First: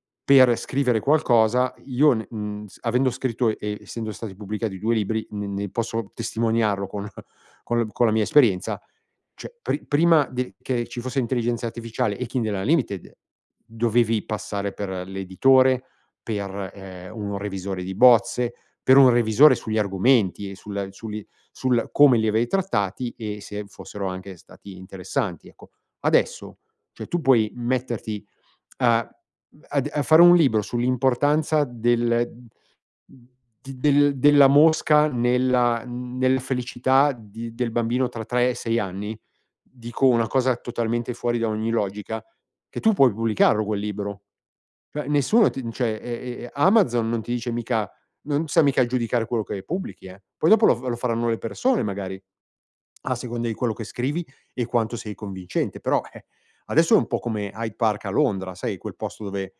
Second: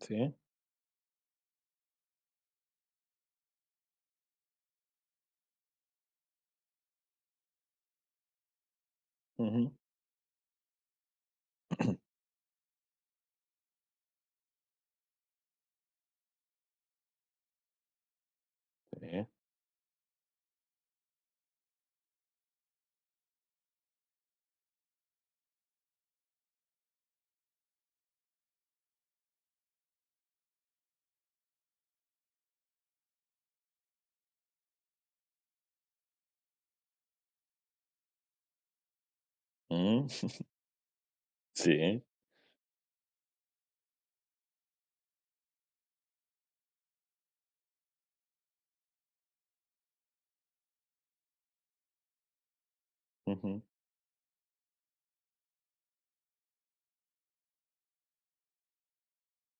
Sì. Per scrivere qualcosa io, ne mhmm, s avendo scritto e essendo stati pubblicati 2 libri ne ne posso testimoniarlo con con-con la mia esperienza, cioè Mh-mh. pri prima de che ci fosse intelligenza artificiale e Kindle Unlimited, dovevi passare per l'editore, per, ehm, un revisore di bozze, per un [unintelligible] revisore sugli argomenti e sul su li sul come li avevi trattati e se fossero anche stati interessanti, ecco. Adesso, cioè tu puoi metterti a, mhmm, ad a fare un libro sull'importanza del d del della mosca nella nella felicità di del bambino tra 3 e 6 anni, dico Mh. una cosa totalmente fuori da ogni Sì. logica, che tu puoi pubblicarlo quel libro. Cioè nessuno ti n cioè, e e e Amazon non ti dice mica non sta mica giudicare quello che pubblichi, eh. Poi dopo lo f lo faranno le persone magari a seconda di Mh-mh. quello che scrivi e quanto sei convincente. Però, eh, adesso è un po' come High Park a Londra, sai, quel posto dove,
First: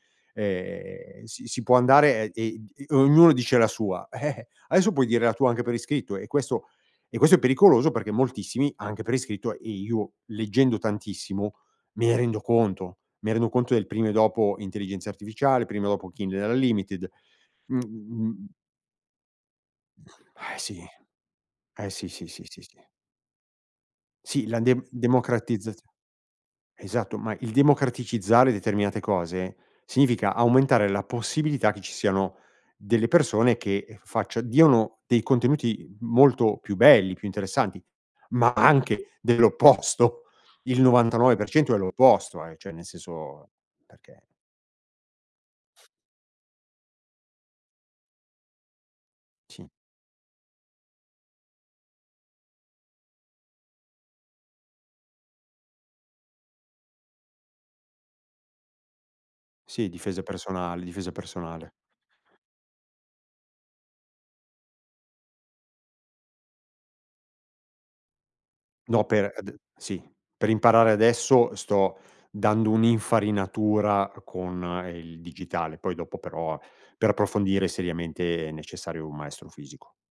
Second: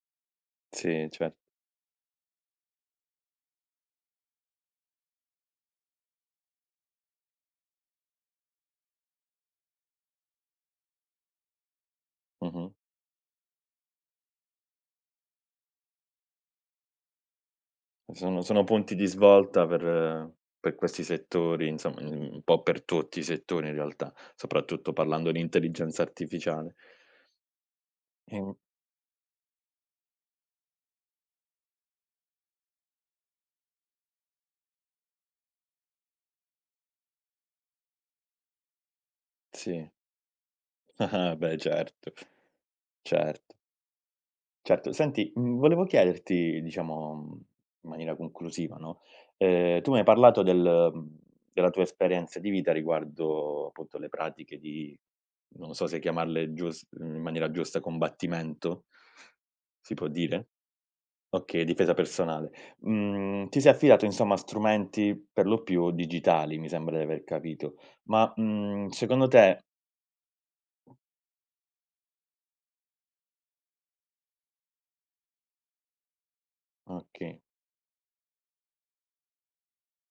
Sì. ehm, Cer si si può andare e e d e ognuno dice la sua. Eh eh. Adesso puoi dire la tua anche per iscritto e questo e questo è pericoloso, perché moltissimi anche per iscritto, e io leggendo tantissimo, me ne rendo Mh-mh. conto, me ne rendo conto del prima e dopo intelligenza artificiale, prima e dopo Kindle Unlimited, Sono mhmm sono punti di svolta per Eh per sì. questi settori, Eh, insomma, sì, sì, uhm, un sì, po' sì, si. per tutti i settori in realtà, Sì, la soprattutto parlando di de-democratizzaz intelligenza artificiale. esatto, ma il democraticizzare Im determinate cose, significa aumentare la possibilità che ci siano delle persone che, ehm, faccia diano dei contenuti molto più belli, più interessanti, ma anche Sì. dell'opposto. Il Ah-ah. novantanove per Beh cento è certo. l'opposto, eh, cioè nel senso, Certo. perché Certo. Senti, uhm, volevo chiederti diciamo, mhmm, in maniera conclusiva, no, Sì. ehm, tu mi hai parlato del della tua esperienza di vita riguardo appunto le pratiche di, non so se chiamarle, giust in maniera giusta, combattimento? Sì, Si può difesa dire? personal difesa Okay, personale. difesa personale. Mhmm, ti sei affidato insomma a strumenti per lo più digitali, mi sembra di aver capito, ma, uhm, No, secondo per ad te sì, per imparare adesso, sto dando un'infarinatura con, ehm, il digitale. Poi dopo però per Okay. approfondire seriamente è necessario un maestro fisico.